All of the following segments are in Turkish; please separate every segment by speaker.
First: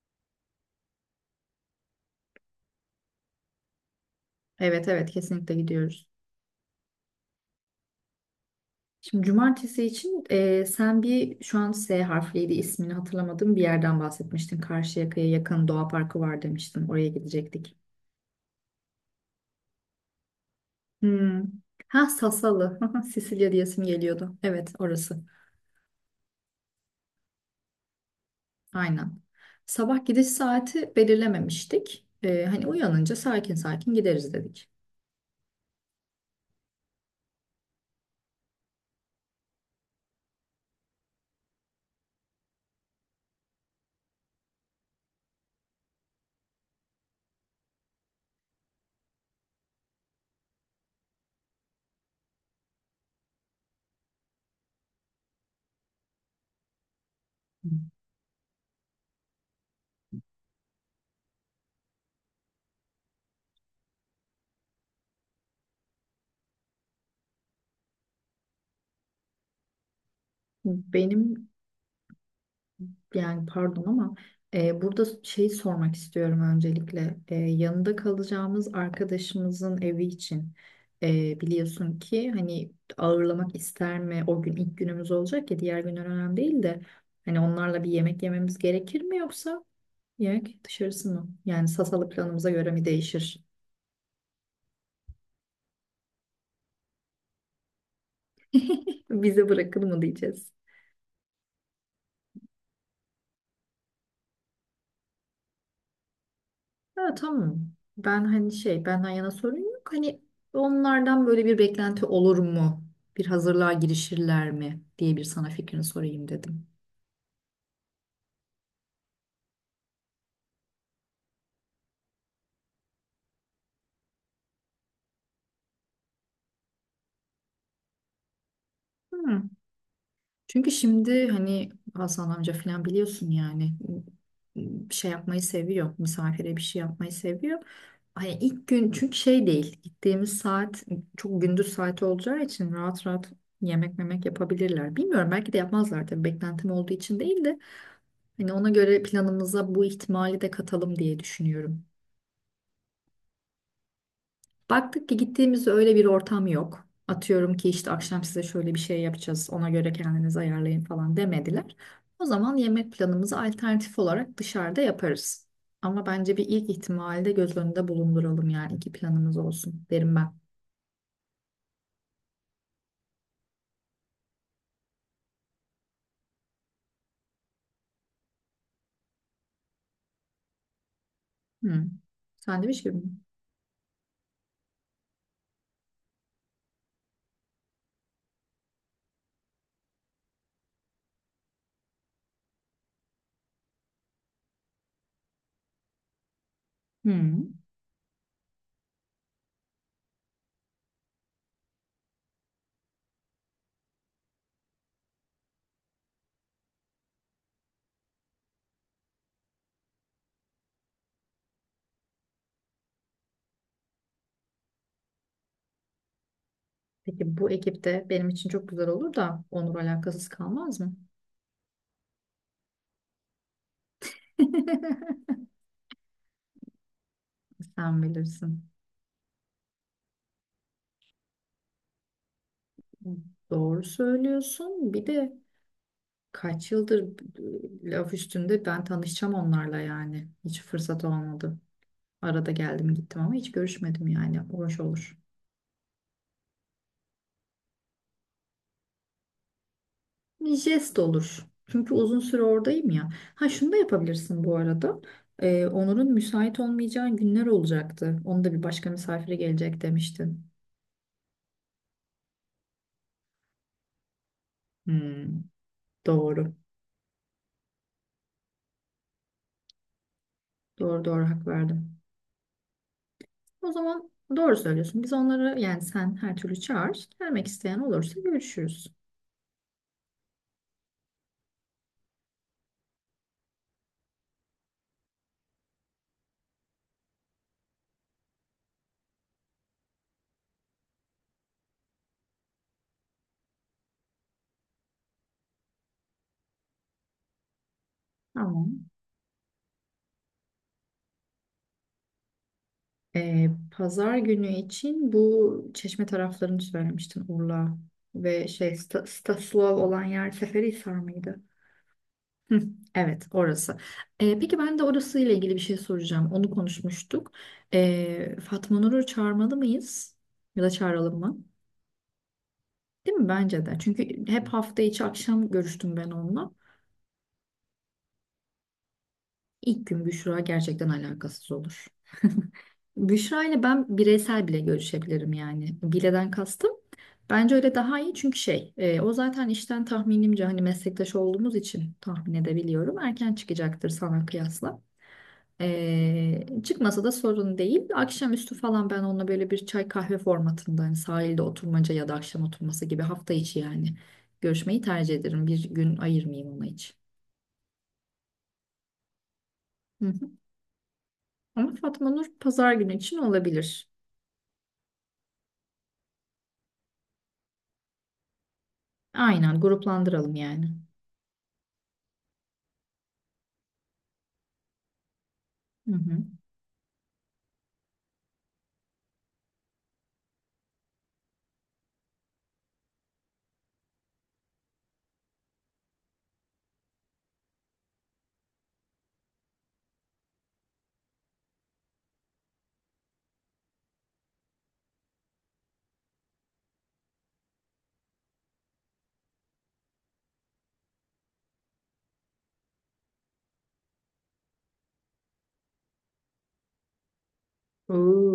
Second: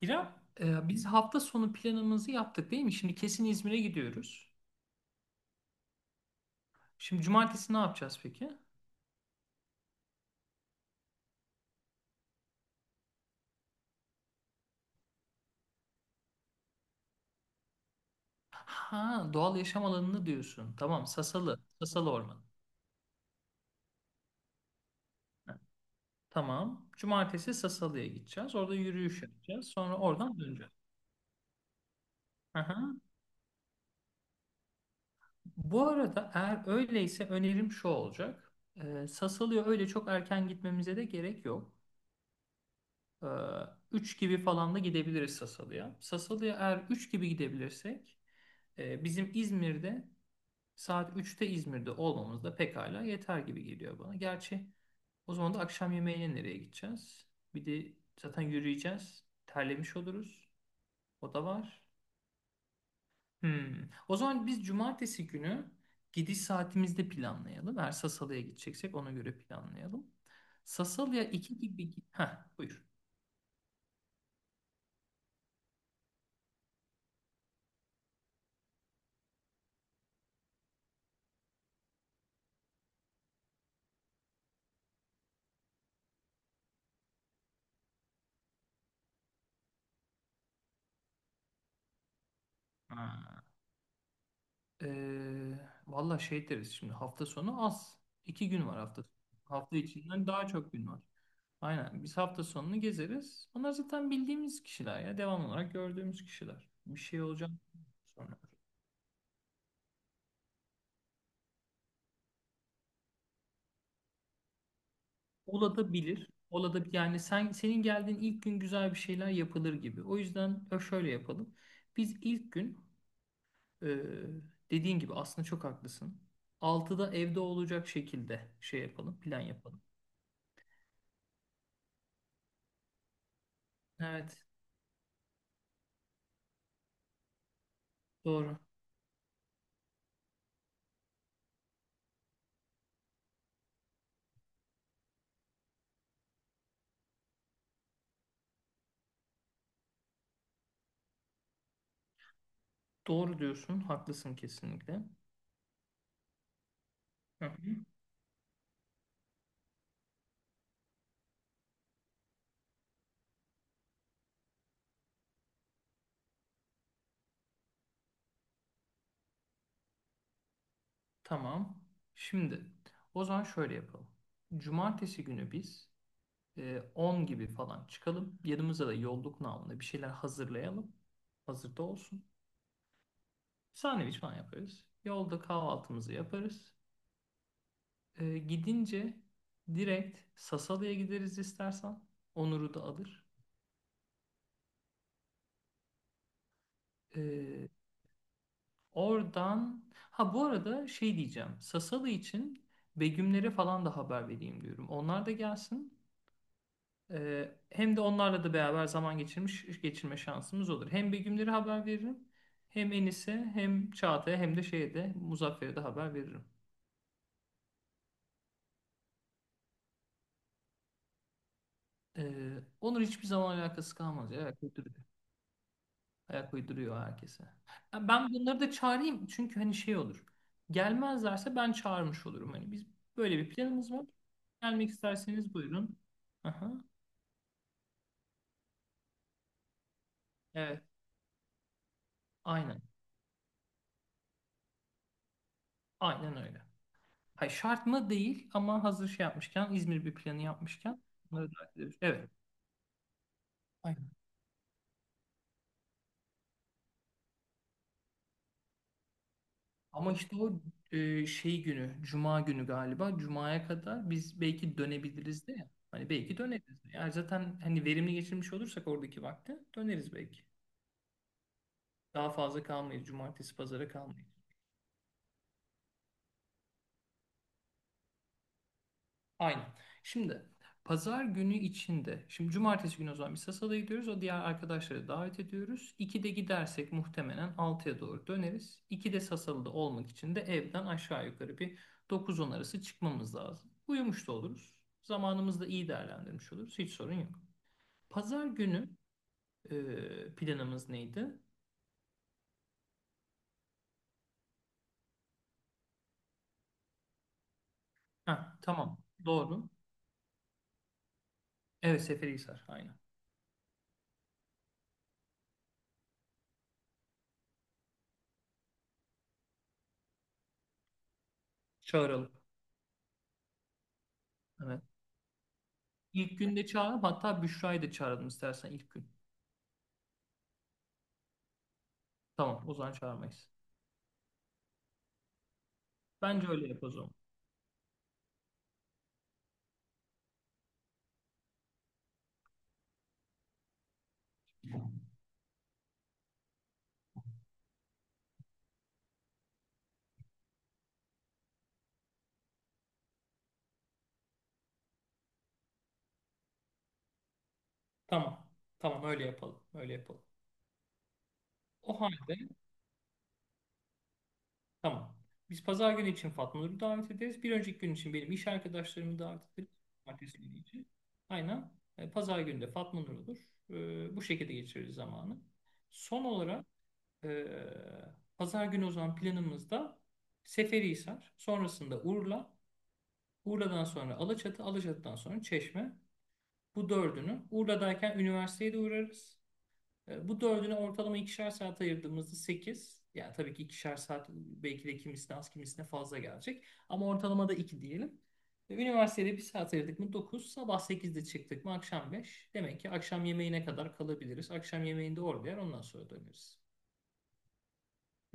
Speaker 1: İrem, biz hafta sonu planımızı yaptık değil mi? Şimdi kesin İzmir'e gidiyoruz.
Speaker 2: Evet evet kesinlikle gidiyoruz.
Speaker 1: Şimdi cumartesi ne yapacağız peki?
Speaker 2: Şimdi cumartesi için sen bir şu an S harfliydi ismini hatırlamadığım bir yerden bahsetmiştin. Karşıyaka'ya yakın doğa parkı var demiştin. Oraya gidecektik.
Speaker 1: Ha, doğal yaşam alanını diyorsun. Tamam,
Speaker 2: Hmm.
Speaker 1: Sasalı.
Speaker 2: Ha,
Speaker 1: Sasalı Ormanı.
Speaker 2: Sasalı. Sicilya diyesim geliyordu. Evet, orası.
Speaker 1: Ha, tamam. Cumartesi Sasalı'ya gideceğiz. Orada
Speaker 2: Aynen.
Speaker 1: yürüyüş yapacağız. Sonra
Speaker 2: Sabah gidiş
Speaker 1: oradan döneceğiz.
Speaker 2: saati belirlememiştik. Hani
Speaker 1: Aha.
Speaker 2: uyanınca sakin sakin gideriz dedik.
Speaker 1: Bu arada eğer öyleyse önerim şu olacak. Sasalı'ya öyle çok erken gitmemize de gerek yok. E, 3 gibi falan da gidebiliriz Sasalı'ya. Sasalı'ya eğer 3 gibi gidebilirsek e, bizim İzmir'de Saat 3'te İzmir'de olmamız da pekala yeter gibi geliyor bana. Gerçi o zaman da akşam yemeğine nereye gideceğiz? Bir de zaten yürüyeceğiz. Terlemiş oluruz. O da var. Hmm. O zaman biz cumartesi günü gidiş saatimizde planlayalım. Eğer Sasalı'ya gideceksek ona göre planlayalım. Sasalı'ya
Speaker 2: Benim
Speaker 1: 2 gibi... Heh, buyur.
Speaker 2: yani pardon ama burada şey sormak istiyorum öncelikle. Yanında kalacağımız arkadaşımızın evi için biliyorsun ki hani ağırlamak ister mi? O gün ilk günümüz olacak ya, diğer günler önemli değil de hani onlarla bir yemek yememiz gerekir mi, yoksa yemek dışarısı mı? Yani Sasalı planımıza göre mi
Speaker 1: Ha.
Speaker 2: değişir?
Speaker 1: Ee, valla şey deriz şimdi hafta sonu az. İki gün var hafta sonu.
Speaker 2: Bize
Speaker 1: Hafta
Speaker 2: bırakın mı
Speaker 1: içinden daha
Speaker 2: diyeceğiz.
Speaker 1: çok gün var. Aynen. Biz hafta sonunu gezeriz. Onlar zaten bildiğimiz kişiler ya. Devam olarak gördüğümüz kişiler. Bir
Speaker 2: Ha,
Speaker 1: şey olacak
Speaker 2: tamam. Ben
Speaker 1: sonra.
Speaker 2: hani şey, benden yana sorun yok. Hani onlardan böyle bir beklenti olur mu? Bir hazırlığa girişirler mi diye bir sana fikrini sorayım
Speaker 1: Olabilir.
Speaker 2: dedim.
Speaker 1: Olabilir. Yani senin geldiğin ilk gün güzel bir şeyler yapılır gibi. O yüzden şöyle yapalım. Biz ilk gün e, dediğin gibi aslında çok haklısın. 6'da evde olacak şekilde şey yapalım. Plan
Speaker 2: Hı.
Speaker 1: yapalım.
Speaker 2: Çünkü şimdi hani Hasan amca falan biliyorsun yani
Speaker 1: Evet.
Speaker 2: bir şey yapmayı seviyor. Misafire bir şey yapmayı seviyor. Hani
Speaker 1: Doğru.
Speaker 2: ilk gün, çünkü şey değil, gittiğimiz saat çok gündüz saati olacağı için rahat rahat yemek memek yapabilirler. Bilmiyorum, belki de yapmazlar tabii, beklentim olduğu için değil de hani ona göre planımıza bu ihtimali de katalım diye düşünüyorum.
Speaker 1: Doğru diyorsun, haklısın kesinlikle.
Speaker 2: Baktık ki gittiğimizde öyle bir ortam yok.
Speaker 1: Hı
Speaker 2: Atıyorum ki
Speaker 1: hı.
Speaker 2: işte akşam size şöyle bir şey yapacağız, ona göre kendinizi ayarlayın falan demediler. O zaman yemek planımızı alternatif olarak dışarıda yaparız. Ama bence bir ilk ihtimali de göz önünde bulunduralım, yani iki planımız olsun derim ben.
Speaker 1: Tamam. Şimdi o zaman şöyle yapalım. Cumartesi günü biz 10 gibi falan çıkalım. Yanımıza da yolluk namına bir şeyler hazırlayalım. Hazırda
Speaker 2: Hmm.
Speaker 1: olsun.
Speaker 2: Sandviç gibi mi?
Speaker 1: Sandviç falan yaparız. Yolda kahvaltımızı yaparız. Gidince direkt Sasalı'ya gideriz istersen. Onur'u da alır.
Speaker 2: Hmm.
Speaker 1: E, Oradan ha bu arada şey diyeceğim. Sasalı için Begümlere falan da haber vereyim diyorum. Onlar da gelsin. Hem de onlarla da beraber zaman geçirme şansımız olur. Hem Begümlere haber veririm. Hem Enis'e hem Çağatay'a hem de şeye de Muzaffer'e de haber veririm.
Speaker 2: Peki bu ekipte benim için çok güzel olur da Onur alakasız kalmaz mı?
Speaker 1: Onun hiçbir zaman alakası kalmaz ya. Kültür. Ayak uyduruyor herkese.
Speaker 2: Sen
Speaker 1: Ya ben bunları
Speaker 2: bilirsin.
Speaker 1: da çağırayım çünkü hani şey olur. Gelmezlerse ben çağırmış olurum. Hani biz böyle bir
Speaker 2: Doğru
Speaker 1: planımız var. Gelmek
Speaker 2: söylüyorsun. Bir de
Speaker 1: isterseniz buyurun.
Speaker 2: kaç
Speaker 1: Aha,
Speaker 2: yıldır laf üstünde ben tanışacağım onlarla yani. Hiç
Speaker 1: evet,
Speaker 2: fırsat olmadı. Arada
Speaker 1: aynen.
Speaker 2: geldim gittim ama hiç görüşmedim yani. Hoş olur.
Speaker 1: Aynen öyle. Hayır, şart mı değil ama hazır şey yapmışken, İzmir bir planı
Speaker 2: Bir jest
Speaker 1: yapmışken
Speaker 2: olur.
Speaker 1: bunları da
Speaker 2: Çünkü
Speaker 1: hallederiz.
Speaker 2: uzun
Speaker 1: Evet.
Speaker 2: süre oradayım ya. Ha, şunu da
Speaker 1: Aynen.
Speaker 2: yapabilirsin bu arada. Onur'un müsait olmayacağı günler olacaktı. Onu da bir başka misafire gelecek
Speaker 1: Ama işte
Speaker 2: demiştin.
Speaker 1: o şey günü, Cuma günü galiba. Cuma'ya kadar biz belki
Speaker 2: Hmm,
Speaker 1: dönebiliriz de ya. Hani belki
Speaker 2: doğru.
Speaker 1: döneriz. Eğer zaten hani verimli geçirmiş olursak oradaki vakti döneriz belki.
Speaker 2: Doğru hak verdim.
Speaker 1: Daha fazla kalmayız. Cumartesi
Speaker 2: O
Speaker 1: pazara
Speaker 2: zaman
Speaker 1: kalmayız.
Speaker 2: doğru söylüyorsun. Biz onları, yani sen her türlü çağır. Gelmek isteyen olursa görüşürüz.
Speaker 1: Aynen. Şimdi pazar günü içinde. Şimdi cumartesi günü o zaman biz Sasa'da gidiyoruz. O diğer arkadaşları davet ediyoruz. 2'de gidersek muhtemelen 6'ya doğru döneriz. 2'de Sasalı'da olmak için de evden aşağı yukarı bir dokuz 10 arası çıkmamız lazım. Uyumuş da oluruz. Zamanımızı da iyi değerlendirmiş oluruz. Hiç sorun yok. Pazar
Speaker 2: Tamam.
Speaker 1: günü planımız neydi?
Speaker 2: Pazar günü için bu Çeşme taraflarını söylemiştin, Urla ve
Speaker 1: Ha,
Speaker 2: şey
Speaker 1: tamam.
Speaker 2: Sta
Speaker 1: Doğru.
Speaker 2: Stanislav olan yer Seferihisar mıydı?
Speaker 1: Evet
Speaker 2: Hı,
Speaker 1: Seferihisar. Aynen.
Speaker 2: evet orası. Peki ben de orası ile ilgili bir şey soracağım. Onu konuşmuştuk. Fatma Nur'u çağırmalı mıyız? Ya da çağıralım mı?
Speaker 1: Çağıralım.
Speaker 2: Değil mi? Bence de. Çünkü hep hafta
Speaker 1: Evet.
Speaker 2: içi akşam görüştüm ben
Speaker 1: İlk
Speaker 2: onunla.
Speaker 1: günde çağırıp hatta Büşra'yı da çağıralım istersen ilk gün.
Speaker 2: İlk gün Büşra gerçekten alakasız olur.
Speaker 1: Tamam o zaman
Speaker 2: Büşra
Speaker 1: çağırmayız.
Speaker 2: ile ben bireysel bile görüşebilirim yani. Bileden
Speaker 1: Bence öyle
Speaker 2: kastım.
Speaker 1: yapalım o zaman.
Speaker 2: Bence öyle daha iyi, çünkü şey o zaten işten, tahminimce hani meslektaş olduğumuz için tahmin edebiliyorum, erken çıkacaktır sana kıyasla. Çıkmasa da sorun değil. Akşamüstü falan ben onunla böyle bir çay kahve formatında, hani sahilde oturmaca ya da akşam oturması gibi, hafta içi yani görüşmeyi tercih ederim. Bir gün ayırmayayım ona hiç.
Speaker 1: Tamam. Tamam öyle yapalım. Öyle
Speaker 2: Hı
Speaker 1: yapalım.
Speaker 2: hı. Ama
Speaker 1: O
Speaker 2: Fatma Nur
Speaker 1: halde
Speaker 2: pazar günü için olabilir.
Speaker 1: tamam. Biz pazar günü için Fatma Nur'u davet ederiz. Bir önceki gün için benim iş arkadaşlarımı davet
Speaker 2: Aynen,
Speaker 1: ederiz.
Speaker 2: gruplandıralım
Speaker 1: Cumartesi günü
Speaker 2: yani.
Speaker 1: için. Aynen. Pazar günü de Fatma Nur olur. Bu şekilde geçiririz zamanı.
Speaker 2: Hı hı.
Speaker 1: Son olarak e, pazar günü o zaman planımızda Seferihisar, sonrasında Urla, Urla'dan sonra Alaçatı, Alaçatı'dan sonra Çeşme. Bu dördünü Urla'dayken üniversiteye de uğrarız. Bu dördünü ortalama ikişer saat ayırdığımızda sekiz. Yani tabii ki ikişer saat belki de kimisine az kimisine fazla gelecek. Ama ortalama da 2 diyelim. Üniversitede bir saat ayırdık mı Dokuz. Sabah 8'de çıktık mı akşam 5. Demek ki akşam yemeğine kadar kalabiliriz. Akşam yemeğinde orada yer ondan sonra döneriz.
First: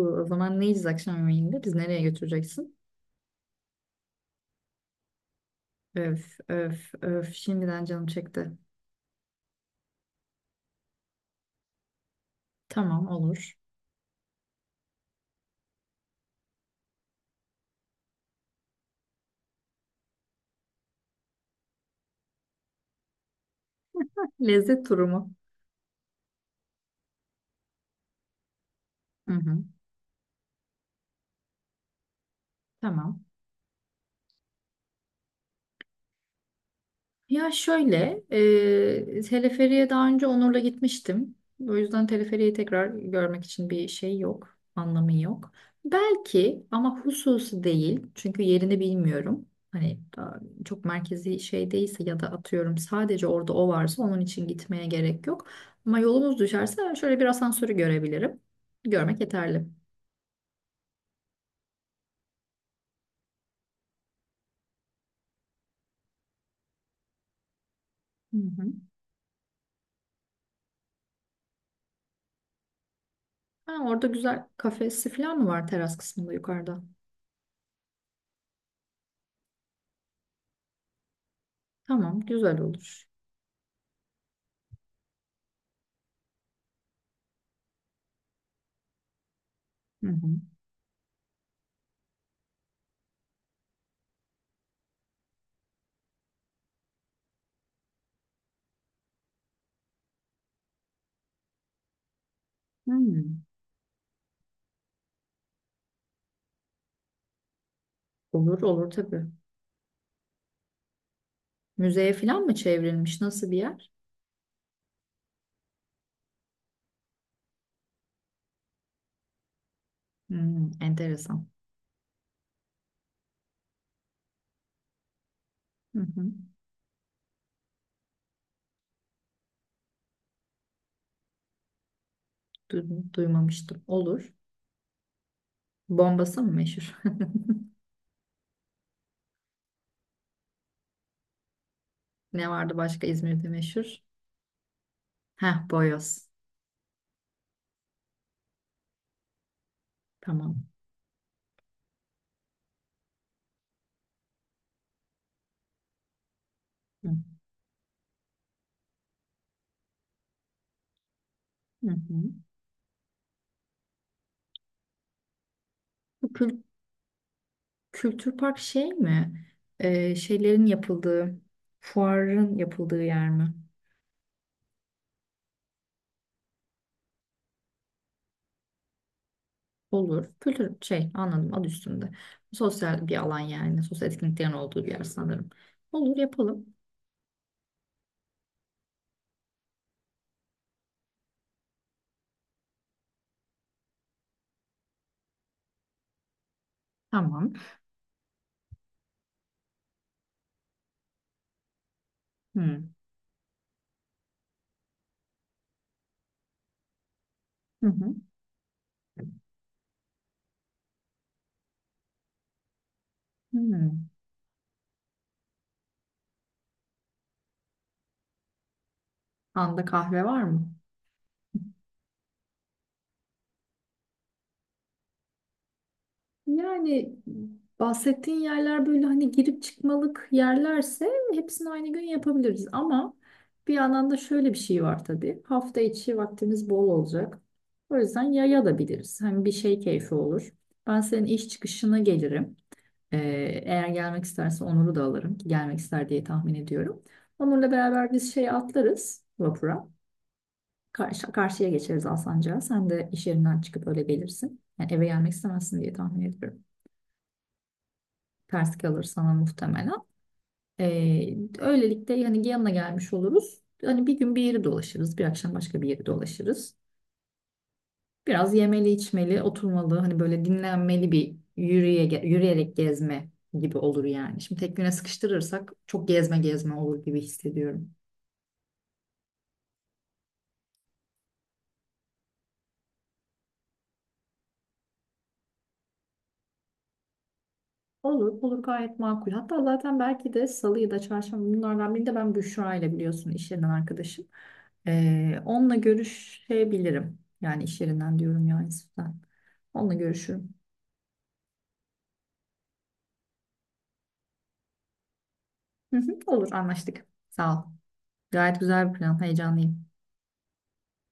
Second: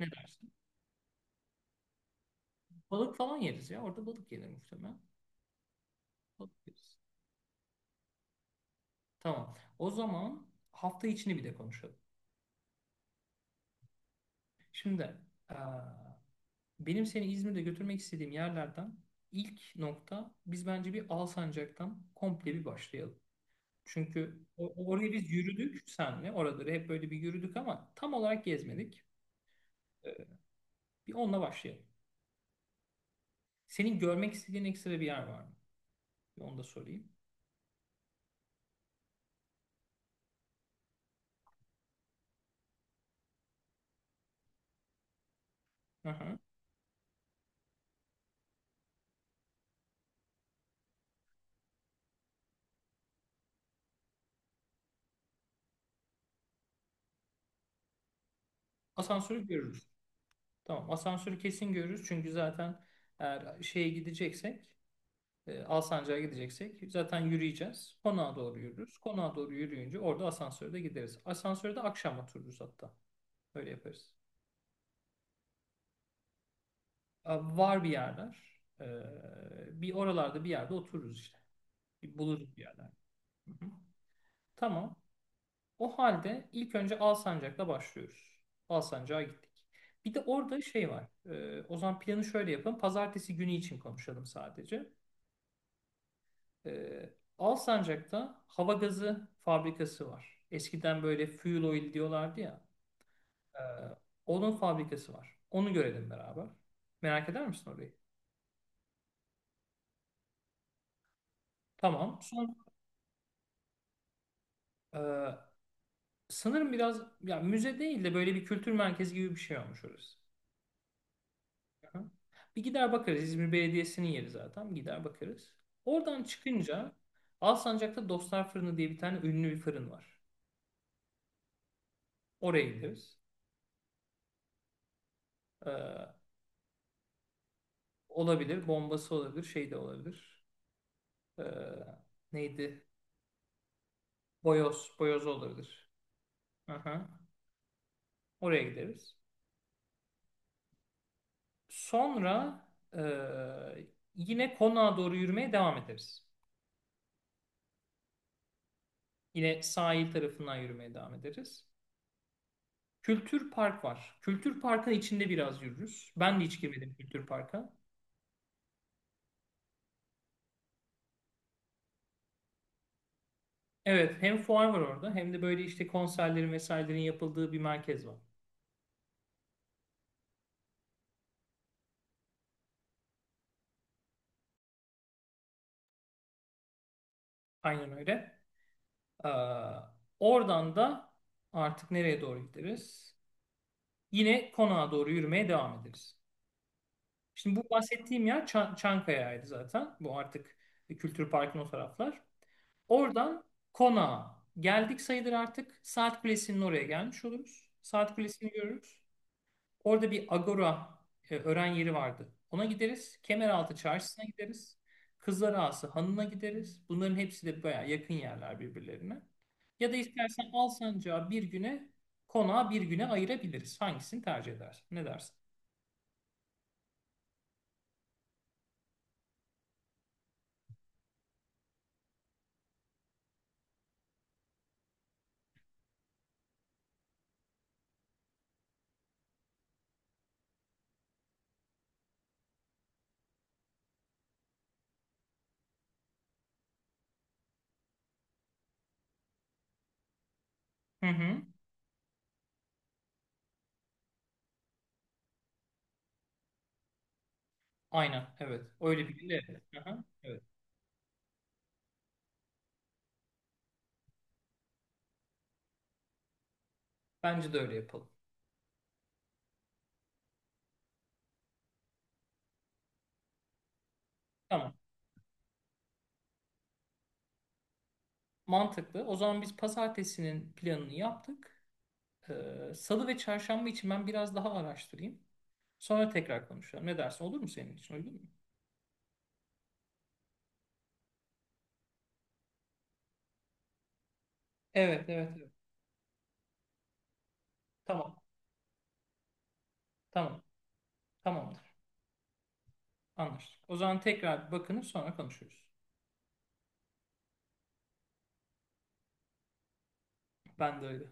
Speaker 1: Ne
Speaker 2: o
Speaker 1: dersin?
Speaker 2: zaman ne yiyeceğiz akşam yemeğinde? Biz nereye götüreceksin?
Speaker 1: Balık falan yeriz ya. Orada balık yenir muhtemelen.
Speaker 2: Öf
Speaker 1: Balık
Speaker 2: öf
Speaker 1: yeriz.
Speaker 2: öf, şimdiden canım çekti.
Speaker 1: Tamam. O zaman hafta içini bir de konuşalım.
Speaker 2: Tamam, olur.
Speaker 1: Şimdi eee, benim seni İzmir'de götürmek istediğim yerlerden ilk nokta biz bence bir Alsancak'tan komple bir başlayalım. Çünkü
Speaker 2: Lezzet turu
Speaker 1: orayı
Speaker 2: mu?
Speaker 1: biz yürüdük senle. Oraları hep böyle bir yürüdük ama tam olarak gezmedik.
Speaker 2: Hı hı.
Speaker 1: Ee, Bir onunla başlayalım.
Speaker 2: Tamam.
Speaker 1: Senin görmek istediğin ekstra bir yer var mı? Bir onu da sorayım.
Speaker 2: Ya şöyle, teleferiye daha önce Onur'la gitmiştim. O yüzden teleferiyi tekrar görmek için bir şey yok, anlamı yok.
Speaker 1: Aha.
Speaker 2: Belki, ama hususi değil. Çünkü yerini bilmiyorum. Hani daha çok merkezi şey değilse ya da atıyorum sadece orada o varsa onun için gitmeye gerek yok. Ama yolumuz düşerse şöyle bir asansörü görebilirim. Görmek
Speaker 1: Asansörü
Speaker 2: yeterli.
Speaker 1: görürüz. Tamam asansörü kesin görürüz. Çünkü zaten eğer şeye gideceksek Alsancak'a gideceksek zaten yürüyeceğiz.
Speaker 2: Hı
Speaker 1: Konağa doğru
Speaker 2: hı.
Speaker 1: yürürüz. Konağa doğru yürüyünce orada asansörde gideriz. Asansörde akşam otururuz hatta. Öyle
Speaker 2: Ha, orada
Speaker 1: yaparız.
Speaker 2: güzel kafesi falan mı var, teras kısmında yukarıda?
Speaker 1: Var bir yerler. Bir oralarda bir yerde otururuz işte. Bir
Speaker 2: Tamam,
Speaker 1: buluruz
Speaker 2: güzel
Speaker 1: bir yerler.
Speaker 2: olur.
Speaker 1: Hı hı. Tamam. O halde ilk önce Alsancak'la başlıyoruz. Alsancak'a gittik.
Speaker 2: Hı
Speaker 1: Bir de
Speaker 2: hı.
Speaker 1: orada şey var. O zaman planı şöyle yapalım. Pazartesi günü için konuşalım sadece. Ee, Alsancak'ta hava gazı fabrikası var. Eskiden böyle fuel oil diyorlardı ya.
Speaker 2: Hmm.
Speaker 1: Ee, onun fabrikası var. Onu görelim beraber. Merak eder misin orayı?
Speaker 2: Olur olur tabii. Müzeye
Speaker 1: Tamam.
Speaker 2: falan mı çevrilmiş? Nasıl bir yer?
Speaker 1: E, sanırım biraz ya müze değil de böyle bir kültür merkezi gibi bir şey olmuş orası.
Speaker 2: Hmm, enteresan.
Speaker 1: Hı hı. Bir gider bakarız. İzmir Belediyesi'nin yeri zaten. Gider bakarız.
Speaker 2: Hı
Speaker 1: Oradan
Speaker 2: hı.
Speaker 1: çıkınca Alsancak'ta Dostlar Fırını diye bir tane ünlü bir fırın var. Oraya gideriz.
Speaker 2: Duymamıştım. Olur.
Speaker 1: Ee,
Speaker 2: Bombası mı meşhur?
Speaker 1: olabilir. Bombası olabilir. Şey de olabilir. Ee,
Speaker 2: Ne vardı
Speaker 1: neydi?
Speaker 2: başka İzmir'de meşhur?
Speaker 1: Boyoz. Boyoz
Speaker 2: Heh,
Speaker 1: olabilir.
Speaker 2: boyoz.
Speaker 1: Aha. Oraya gideriz.
Speaker 2: Tamam.
Speaker 1: Sonra e, yine konağa doğru yürümeye devam ederiz.
Speaker 2: Hı
Speaker 1: Yine sahil tarafından yürümeye devam ederiz.
Speaker 2: hı. Hı.
Speaker 1: Kültür Park var. Kültür Park'ın içinde biraz yürürüz.
Speaker 2: Bu
Speaker 1: Ben de hiç
Speaker 2: kül-
Speaker 1: girmedim Kültür Park'a.
Speaker 2: kültür park şey mi? Şeylerin yapıldığı, fuarın yapıldığı yer mi?
Speaker 1: Evet, hem fuar var orada hem de böyle işte konserlerin vesairelerin yapıldığı bir merkez var.
Speaker 2: Olur. Kültür şey, anladım, adı üstünde. Sosyal bir alan yani. Sosyal etkinliklerin olduğu bir yer sanırım. Olur, yapalım.
Speaker 1: Aynen öyle. Ee, oradan da artık nereye doğru gideriz? Yine konağa doğru yürümeye devam ederiz.
Speaker 2: Tamam.
Speaker 1: Şimdi bu bahsettiğim yer Çankaya'ydı zaten. Bu artık Kültür Park'ın o taraflar.
Speaker 2: Hı.
Speaker 1: Oradan konağa geldik sayılır artık. Saat Kulesi'nin oraya gelmiş oluruz.
Speaker 2: Hı hı.
Speaker 1: Saat Kulesi'ni görürüz. Orada bir agora öğren yeri vardı. Ona gideriz. Kemeraltı
Speaker 2: Hmm.
Speaker 1: Çarşısı'na gideriz. Kızlar Ağası Hanı'na gideriz. Bunların hepsi de bayağı yakın yerler birbirlerine.
Speaker 2: Anda
Speaker 1: Ya da
Speaker 2: kahve var
Speaker 1: istersen
Speaker 2: mı?
Speaker 1: Alsancak'a bir güne, konağa bir güne ayırabiliriz. Hangisini tercih edersin? Ne dersin?
Speaker 2: Yani bahsettiğin yerler böyle hani girip çıkmalık yerlerse hepsini aynı gün yapabiliriz. Ama bir yandan da şöyle bir şey var tabii. Hafta içi vaktimiz bol olacak. O yüzden yaya da biliriz. Hem bir şey, keyfi olur. Ben senin iş çıkışına gelirim. Ee, Eğer gelmek isterse Onur'u da alırım. Ki gelmek ister diye tahmin ediyorum. Onur'la beraber biz şeye atlarız, vapura.
Speaker 1: Hı
Speaker 2: Karşı,
Speaker 1: hı.
Speaker 2: karşıya geçeriz Alsancak'a. Sen de iş yerinden çıkıp öyle gelirsin. Yani eve gelmek istemezsin diye tahmin ediyorum.
Speaker 1: Aynen, evet.
Speaker 2: Ters kalır
Speaker 1: Öyle bir gün
Speaker 2: sana
Speaker 1: evet.
Speaker 2: muhtemelen.
Speaker 1: Aha, evet.
Speaker 2: Öylelikle yani yanına gelmiş oluruz. Hani bir gün bir yeri dolaşırız, bir akşam başka bir yeri dolaşırız.
Speaker 1: Bence de öyle yapalım.
Speaker 2: Biraz yemeli, içmeli, oturmalı. Hani böyle dinlenmeli bir yürüyerek gezme gibi olur yani. Şimdi
Speaker 1: Tamam.
Speaker 2: tek güne sıkıştırırsak çok gezme olur gibi hissediyorum.
Speaker 1: Mantıklı. O zaman biz pazartesinin planını yaptık. Salı ve çarşamba için ben biraz daha araştırayım. Sonra tekrar konuşalım. Ne dersin? Olur mu senin için? Uygun mu?
Speaker 2: Olur, olur, gayet makul. Hatta zaten belki de salı ya da çarşamba, bunlardan birinde ben Büşra ile, biliyorsun, iş yerinden arkadaşım.
Speaker 1: Evet, evet, evet.
Speaker 2: Onunla görüşebilirim. Yani iş
Speaker 1: Tamam,
Speaker 2: yerinden diyorum ya, Yusuf'tan. Onunla
Speaker 1: tamam.
Speaker 2: görüşürüm.
Speaker 1: Tamamdır. Anlaştık. O zaman tekrar bakınıp sonra konuşuruz.
Speaker 2: Hı hı, olur, anlaştık. Sağ ol. Gayet güzel bir plan. Heyecanlıyım.
Speaker 1: Ben de öyle.